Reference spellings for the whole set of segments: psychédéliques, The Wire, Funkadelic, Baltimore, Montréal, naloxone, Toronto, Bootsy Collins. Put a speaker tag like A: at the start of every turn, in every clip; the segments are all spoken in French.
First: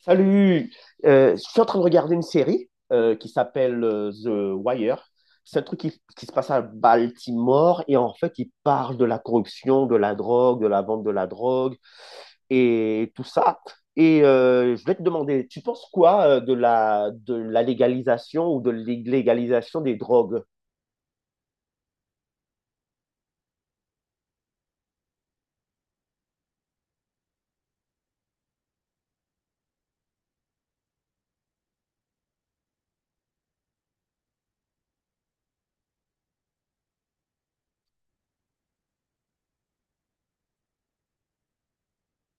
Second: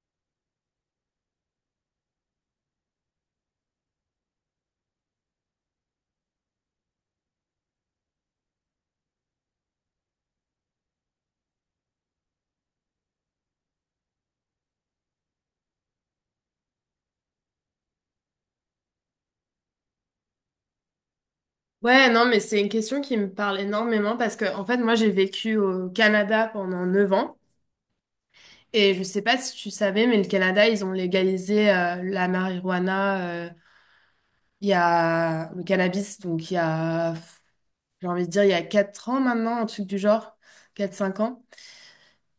A: Salut. Je suis en train de regarder une série qui s'appelle The Wire. C'est un truc qui se passe à Baltimore et en fait, il parle de la corruption, de la drogue, de la vente de la drogue et tout ça. Et je voulais te demander, tu penses quoi de la légalisation ou de l'illégalisation des drogues?
B: Ouais, non, mais c'est une question qui me parle énormément parce que, en fait, moi, j'ai vécu au Canada pendant 9 ans et je sais pas si tu savais, mais le Canada, ils ont légalisé la marijuana, il y a le cannabis, donc il y a, j'ai envie de dire, il y a 4 ans maintenant, un truc du genre, 4 5 ans.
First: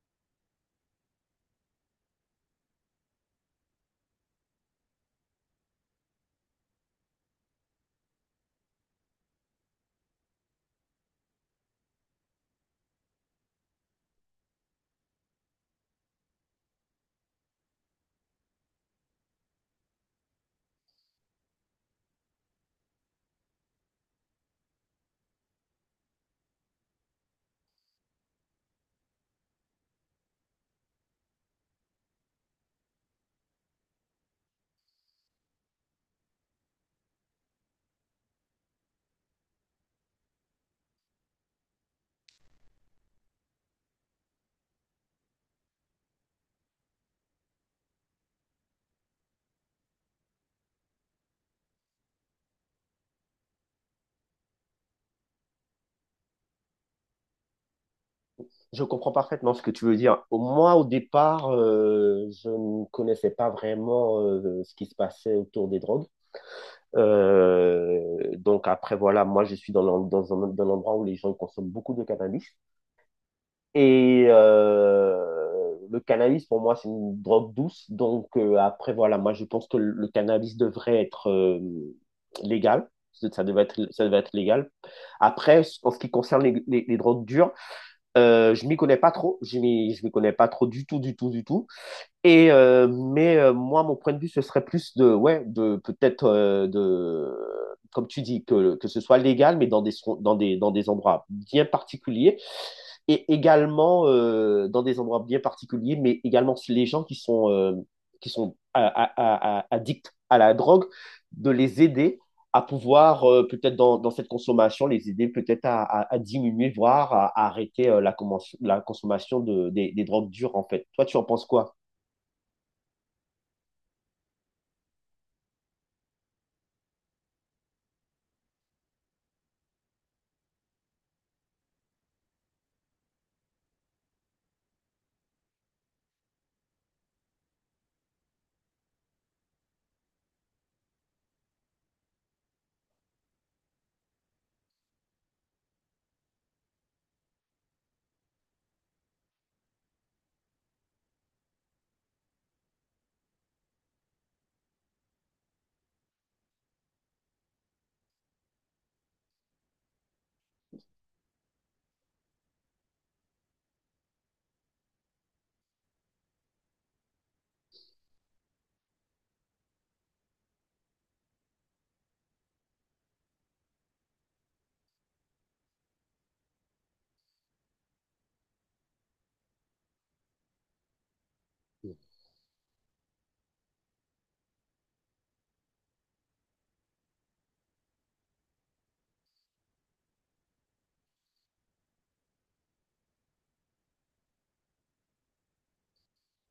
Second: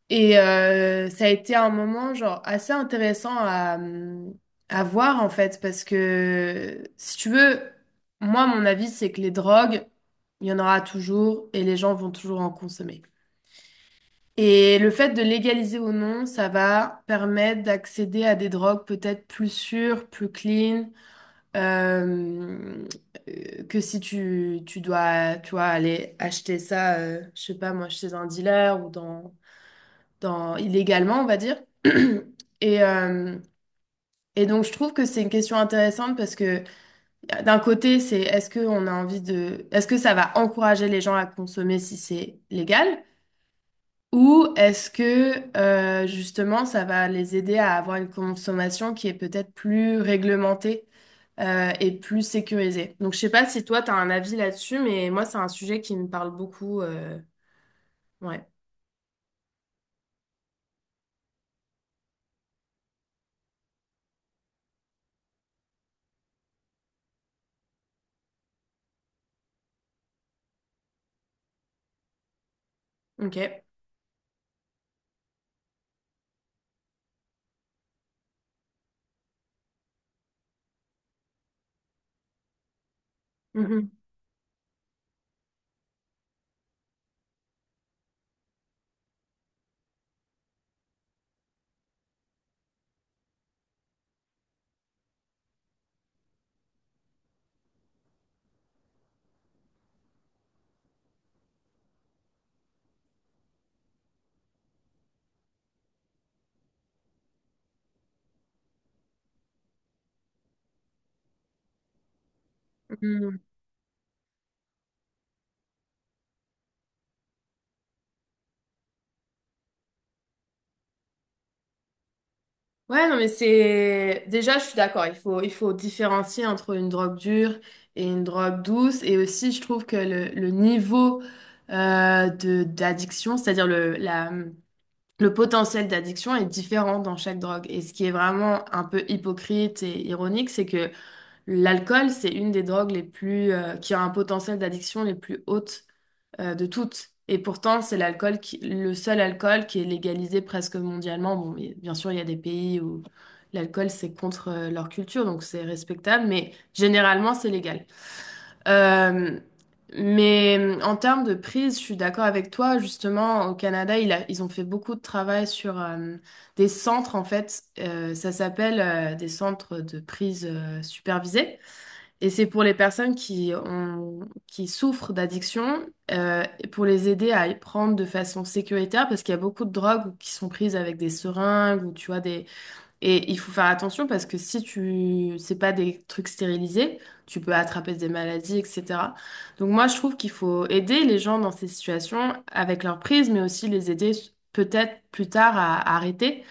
B: Et ça a été un moment genre assez intéressant à voir en fait parce que si tu veux, moi mon avis c'est que les drogues, il y en aura toujours et les gens vont toujours en consommer. Et le fait de légaliser ou non, ça va permettre d'accéder à des drogues peut-être plus sûres, plus clean, euh, que si tu dois tu vois, aller acheter ça, je sais pas moi, chez un dealer ou dans, illégalement, on va dire. Et, euh, et donc, je trouve que c'est une question intéressante parce que d'un côté, c'est est-ce que on a envie de, est-ce que ça va encourager les gens à consommer si c'est légal? Ou est-ce que justement ça va les aider à avoir une consommation qui est peut-être plus réglementée et plus sécurisée? Donc je sais pas si toi tu as un avis là-dessus, mais moi c'est un sujet qui me parle beaucoup. Ouais,
A: Je comprends parfaitement ce que tu veux dire. Moi, au départ, je ne connaissais pas vraiment ce qui se passait autour des drogues. Donc après, voilà, moi, je suis dans dans un endroit où les gens consomment beaucoup de cannabis.
B: ok.
A: Et le cannabis, pour moi, c'est une drogue douce. Donc après, voilà, moi, je pense que le cannabis devrait être légal.
B: Mhm.
A: Ça devrait être légal. Après, en ce qui concerne les drogues dures, je m'y connais pas trop. Je m'y connais pas trop, du tout, du tout, du tout. Mais moi, mon point de vue, ce serait plus de, ouais, de peut-être de, comme tu dis, que ce soit légal, mais dans dans des endroits bien particuliers. Et également dans des endroits bien particuliers, mais également les gens qui sont addicts à la drogue, de les aider à pouvoir, peut-être dans, dans cette consommation, les aider peut-être à diminuer, voire à arrêter la consommation des drogues dures, en fait. Toi, tu en penses quoi?
B: Ouais, non, mais c'est... Déjà, je suis d'accord, il faut différencier entre une drogue dure et une drogue douce. Et aussi, je trouve que le niveau d'addiction, c'est-à-dire le potentiel d'addiction est différent dans chaque drogue. Et ce qui est vraiment un peu hypocrite et ironique, c'est que l'alcool, c'est une des drogues les plus, qui a un potentiel d'addiction les plus hautes de toutes. Et pourtant, c'est le seul alcool qui est légalisé presque mondialement. Bon, mais bien sûr, il y a des pays où l'alcool, c'est contre leur culture, donc c'est respectable, mais généralement, c'est légal. Euh, mais en termes de prise, je suis d'accord avec toi. Justement, au Canada, ils ont fait beaucoup de travail sur des centres, en fait. Ça s'appelle des centres de prise supervisée. Et c'est pour les personnes qui souffrent d'addiction, et pour les aider à y prendre de façon sécuritaire, parce qu'il y a beaucoup de drogues qui sont prises avec des seringues ou tu vois des. Et il faut faire attention parce que si tu, c'est pas des trucs stérilisés, tu peux attraper des maladies, etc. Donc moi, je trouve qu'il faut aider les gens dans ces situations avec leur prise, mais aussi les aider peut-être plus tard à arrêter.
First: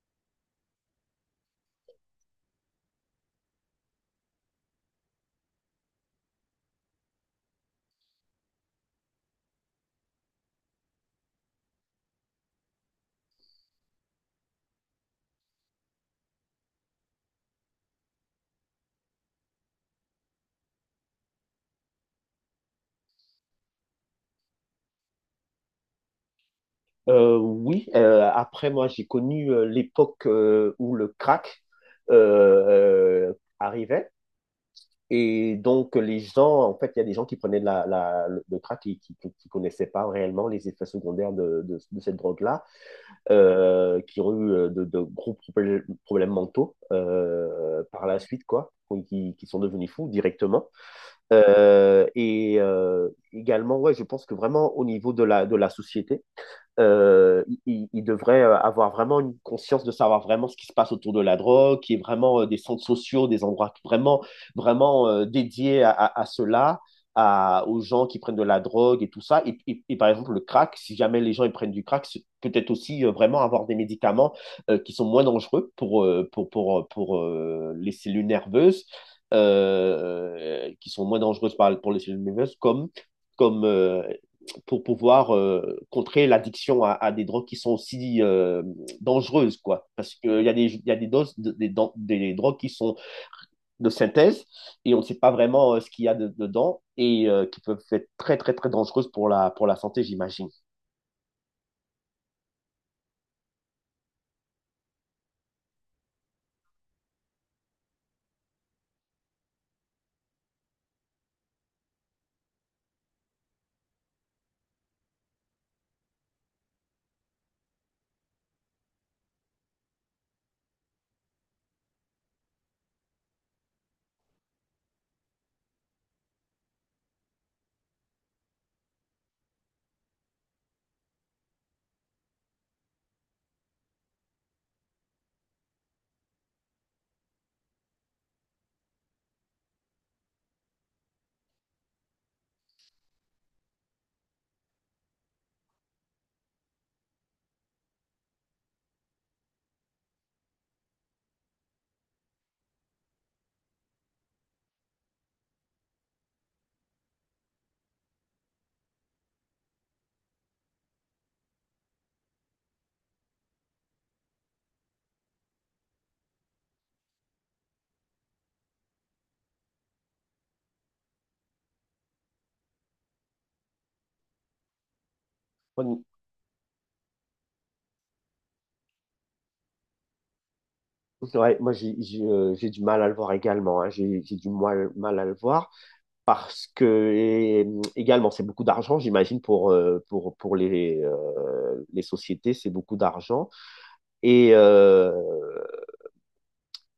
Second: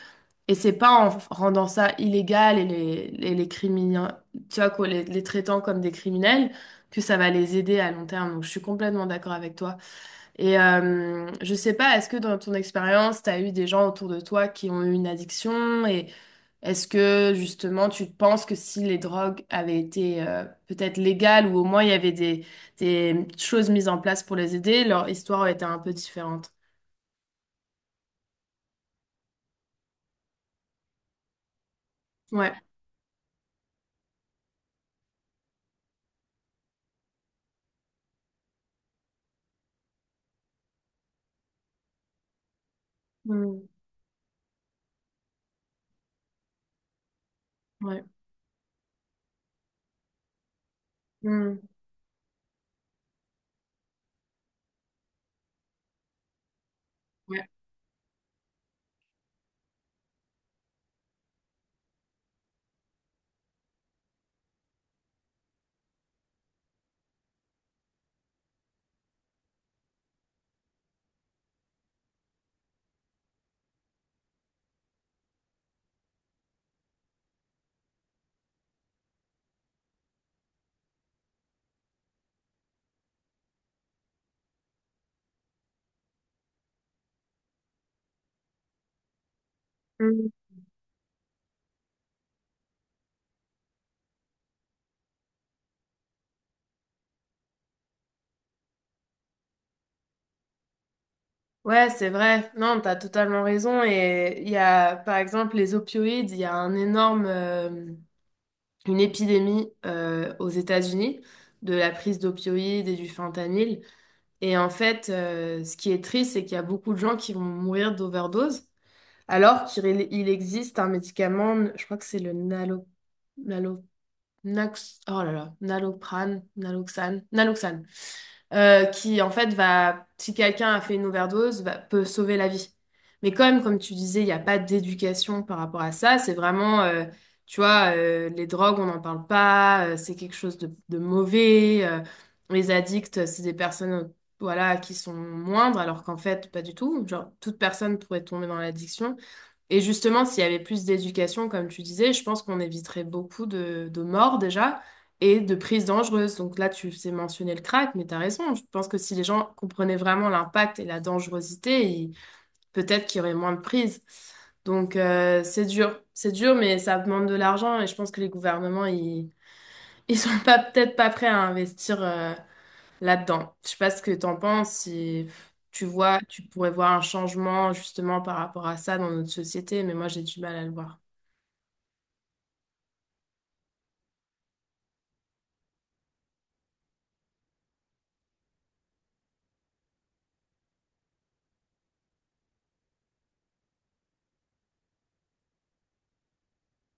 B: Et c'est pas rendant ça illégal et les criminels, tu vois, quoi, les traitant comme des criminels, que ça va les aider à long terme. Donc, je suis complètement d'accord avec toi. Et je sais pas, est-ce que dans ton expérience, tu as eu des gens autour de toi qui ont eu une addiction? Et est-ce que, justement, tu penses que si les drogues avaient été peut-être légales ou au moins il y avait des choses mises en place pour les aider, leur histoire aurait été un peu différente?
A: Oui, après moi j'ai connu l'époque où le crack euh,
B: Ouais.
A: euh, arrivait, et donc les gens, en fait il y a des gens qui prenaient de le crack et qui ne connaissaient pas réellement les effets secondaires de cette drogue-là,
B: Mm.
A: qui ont eu de gros problèmes mentaux
B: Ouais.
A: par la suite, quoi, qui sont devenus fous directement.
B: Mm.
A: Également, ouais, je pense que vraiment au niveau de de la société,
B: Ouais.
A: il devrait avoir vraiment une conscience de savoir vraiment ce qui se passe autour de la drogue, qui est vraiment des centres sociaux, des endroits vraiment, vraiment dédiés à cela, à, aux gens qui prennent de la drogue et tout ça. Et par exemple, le crack, si jamais les gens ils prennent du crack, c'est peut-être aussi vraiment avoir des médicaments qui sont moins dangereux pour, pour les cellules nerveuses, qui sont moins dangereuses pour les cellules nerveuses, comme pour pouvoir contrer l'addiction des drogues qui sont aussi dangereuses, quoi. Parce qu'il y a des doses drogues qui sont de synthèse et on ne sait pas vraiment ce qu'il y a dedans et qui peuvent être très, très, très dangereuses pour pour la santé, j'imagine.
B: Ouais, c'est vrai. Non, t'as totalement raison. Et il y a, par exemple, les opioïdes, il y a un énorme, une épidémie aux États-Unis de la prise d'opioïdes et du fentanyl. Et en fait, ce qui est triste, c'est qu'il y a beaucoup de gens qui vont mourir d'overdose, alors qu'il il existe un médicament, je crois que c'est le nalo, nalo, nax- oh là là, naloprane, naloxane, naloxane qui en fait si quelqu'un a fait une overdose, peut sauver la vie. Mais comme tu disais, il n'y a pas d'éducation par rapport à ça, c'est vraiment, tu vois, les drogues, on n'en parle pas, c'est quelque chose de mauvais, les addicts, c'est des personnes, voilà, qui sont moindres, alors qu'en fait, pas du tout. Genre, toute personne pourrait tomber dans l'addiction. Et justement, s'il y avait plus d'éducation, comme tu disais, je pense qu'on éviterait beaucoup de morts déjà et de prises dangereuses. Donc là, tu sais mentionner le crack, mais t'as raison. Je pense que si les gens comprenaient vraiment l'impact et la dangerosité, peut-être qu'il y aurait moins de prises. Donc c'est dur. C'est dur, mais ça demande de l'argent et je pense que les gouvernements, ils sont pas peut-être pas prêts à investir. Là-dedans. Je sais pas ce que t'en penses, si tu vois, tu pourrais voir un changement justement par rapport à ça dans notre société, mais moi j'ai du mal à le voir.
A: Ouais, moi, j'ai du mal à le voir également. Hein. J'ai du mal à le voir, parce que et, également, c'est beaucoup d'argent, j'imagine, pour les sociétés, c'est beaucoup d'argent. Et Euh,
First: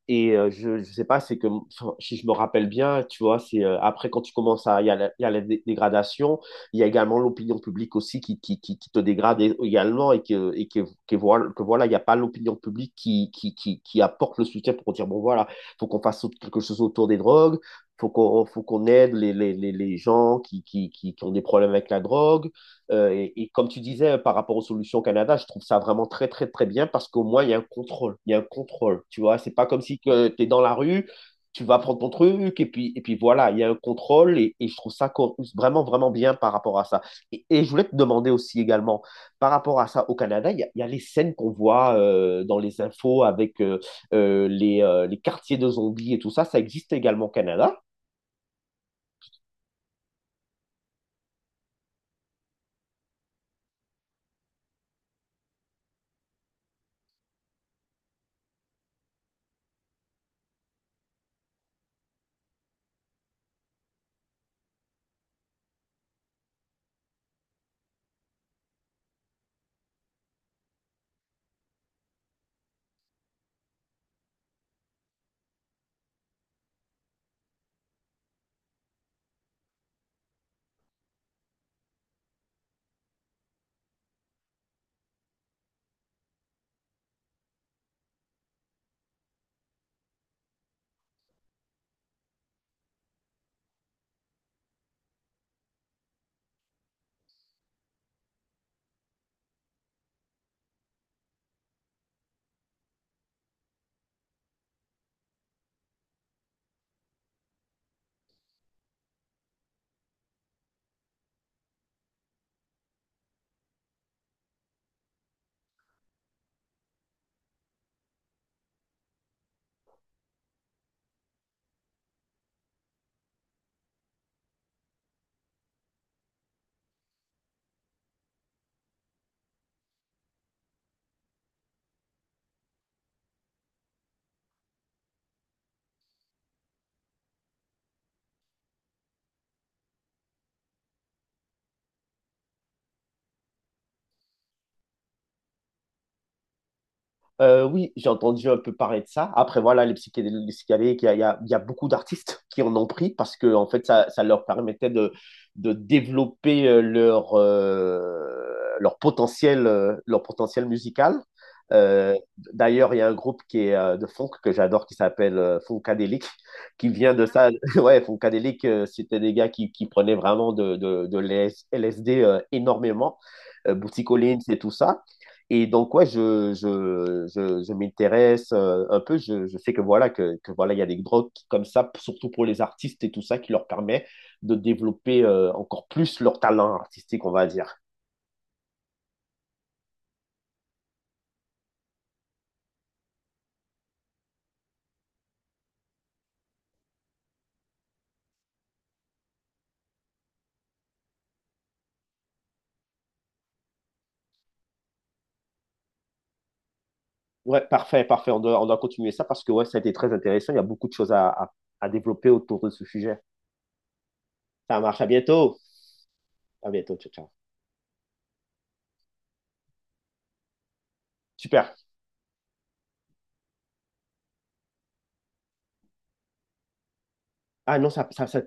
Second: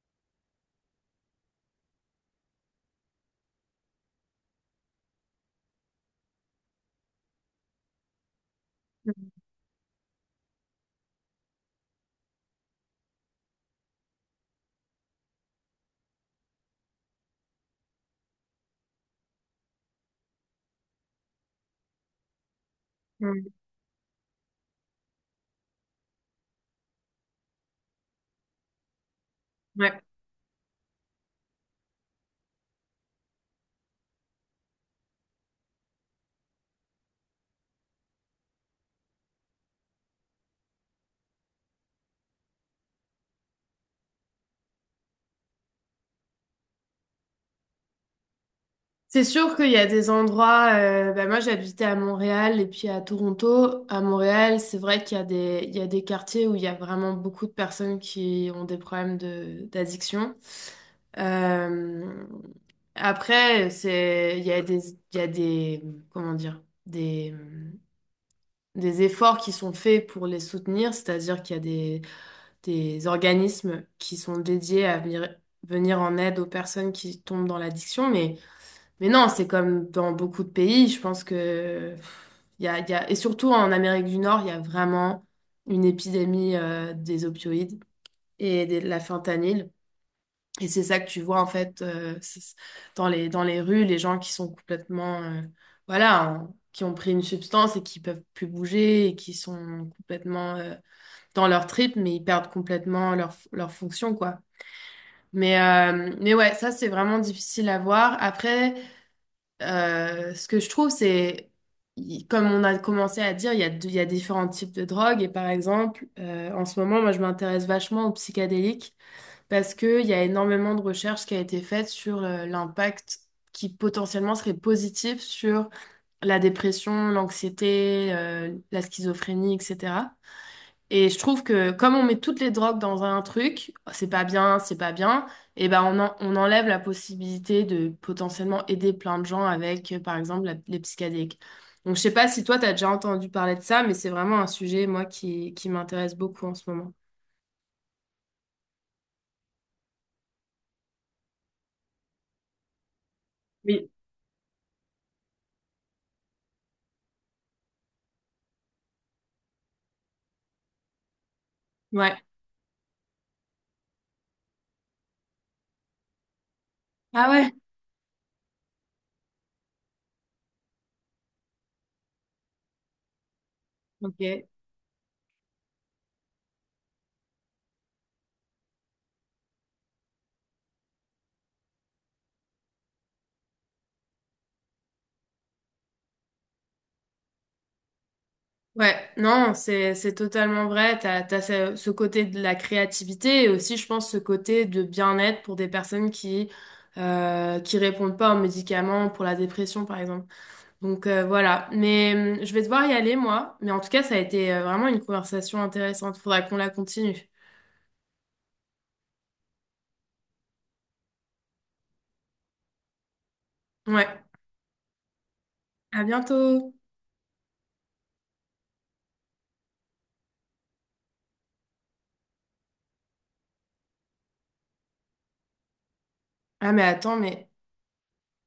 A: Et je ne sais pas, c'est que enfin, si je me rappelle bien, tu vois, c'est après quand tu commences à, il y a il y a la dégradation, il y a également l'opinion publique aussi qui te dégrade également, et que voilà, il n'y a pas l'opinion publique qui apporte le soutien pour dire, bon voilà, faut qu'on fasse quelque chose autour des drogues, faut qu'on aide les gens qui ont des problèmes avec la drogue, et,
B: Mm.
A: comme tu disais par rapport aux solutions au Canada, je trouve ça vraiment très très très bien parce qu'au moins il y a un contrôle, il y a un contrôle. Tu vois, c'est pas comme si
B: Ouais.
A: tu es dans la rue, tu vas prendre ton truc et puis voilà, il y a un contrôle, et je trouve ça vraiment vraiment bien par rapport à ça. Je voulais te demander aussi également par rapport à ça au Canada, il y a les scènes qu'on voit dans les infos avec les quartiers de zombies et tout ça, ça existe également au Canada.
B: C'est sûr qu'il y a des endroits, bah, moi j'habitais à Montréal et puis à Toronto. À Montréal, c'est vrai qu'il y a des, il y a des quartiers où il y a vraiment beaucoup de personnes qui ont des problèmes d'addiction. Euh, Après, il y a des, il y a des, comment dire, des efforts qui sont faits pour les soutenir, c'est-à-dire qu'il y a des organismes qui sont dédiés à venir, venir en aide aux personnes qui tombent dans l'addiction, mais non, c'est comme dans beaucoup de pays, je pense que pff, il y a, et surtout en Amérique du Nord, il y a vraiment une épidémie des opioïdes et de la fentanyl. Et c'est ça que tu vois en fait dans les rues, les gens qui sont complètement, voilà, qui ont pris une substance et qui peuvent plus bouger et qui sont complètement dans leur trip, mais ils perdent complètement leur fonction, quoi. Mais ouais, ça c'est vraiment difficile à voir. Après, ce que je trouve, c'est, comme on a commencé à dire, il y a différents types de drogues. Et par exemple, en ce moment, moi je m'intéresse vachement aux psychédéliques parce qu'il y a énormément de recherches qui a été faite sur l'impact qui potentiellement serait positif sur la dépression, l'anxiété, la schizophrénie, etc. Et je trouve que comme on met toutes les drogues dans un truc, oh, c'est pas bien, et ben on enlève la possibilité de potentiellement aider plein de gens avec, par exemple, les psychédéliques. Donc je sais pas si toi t'as déjà entendu parler de ça, mais c'est vraiment un sujet, moi, qui m'intéresse beaucoup en ce moment.
A: Oui, j'ai entendu un peu parler de ça. Après, voilà, les psychédéliques, il y a beaucoup d'artistes qui en ont pris parce que, en fait,
B: Oui.
A: ça leur permettait de développer leur potentiel musical. Euh,
B: Ouais.
A: D'ailleurs, il y a un groupe qui est de funk que j'adore qui s'appelle Funkadelic, qui vient de
B: Ah
A: ça.
B: ouais?
A: Ouais, Funkadelic, c'était des gars qui prenaient vraiment de l'LSD énormément. Bootsy Collins
B: Ok.
A: et tout ça. Et donc, ouais, je m'intéresse un peu. Je sais que voilà, que voilà, il y a des drogues comme ça, surtout pour les artistes et tout ça, qui leur permet de développer encore plus leur talent artistique, on va dire.
B: Ouais, non, c'est totalement vrai. T'as ce côté de la créativité et aussi, je pense, ce côté de bien-être pour des personnes qui répondent pas aux médicaments pour la dépression, par exemple. Donc voilà. Mais je vais devoir y aller, moi. Mais en tout cas, ça a été vraiment une conversation intéressante. Faudra qu'on la continue.
A: Ouais, parfait, parfait. On doit continuer ça parce que ouais, ça a été très intéressant. Il y a beaucoup de choses à développer autour de ce sujet.
B: Ouais.
A: Ça marche. À bientôt.
B: À
A: À
B: bientôt.
A: bientôt. Ciao, ciao. Super.
B: Ah mais attends, mais
A: Ah non, ça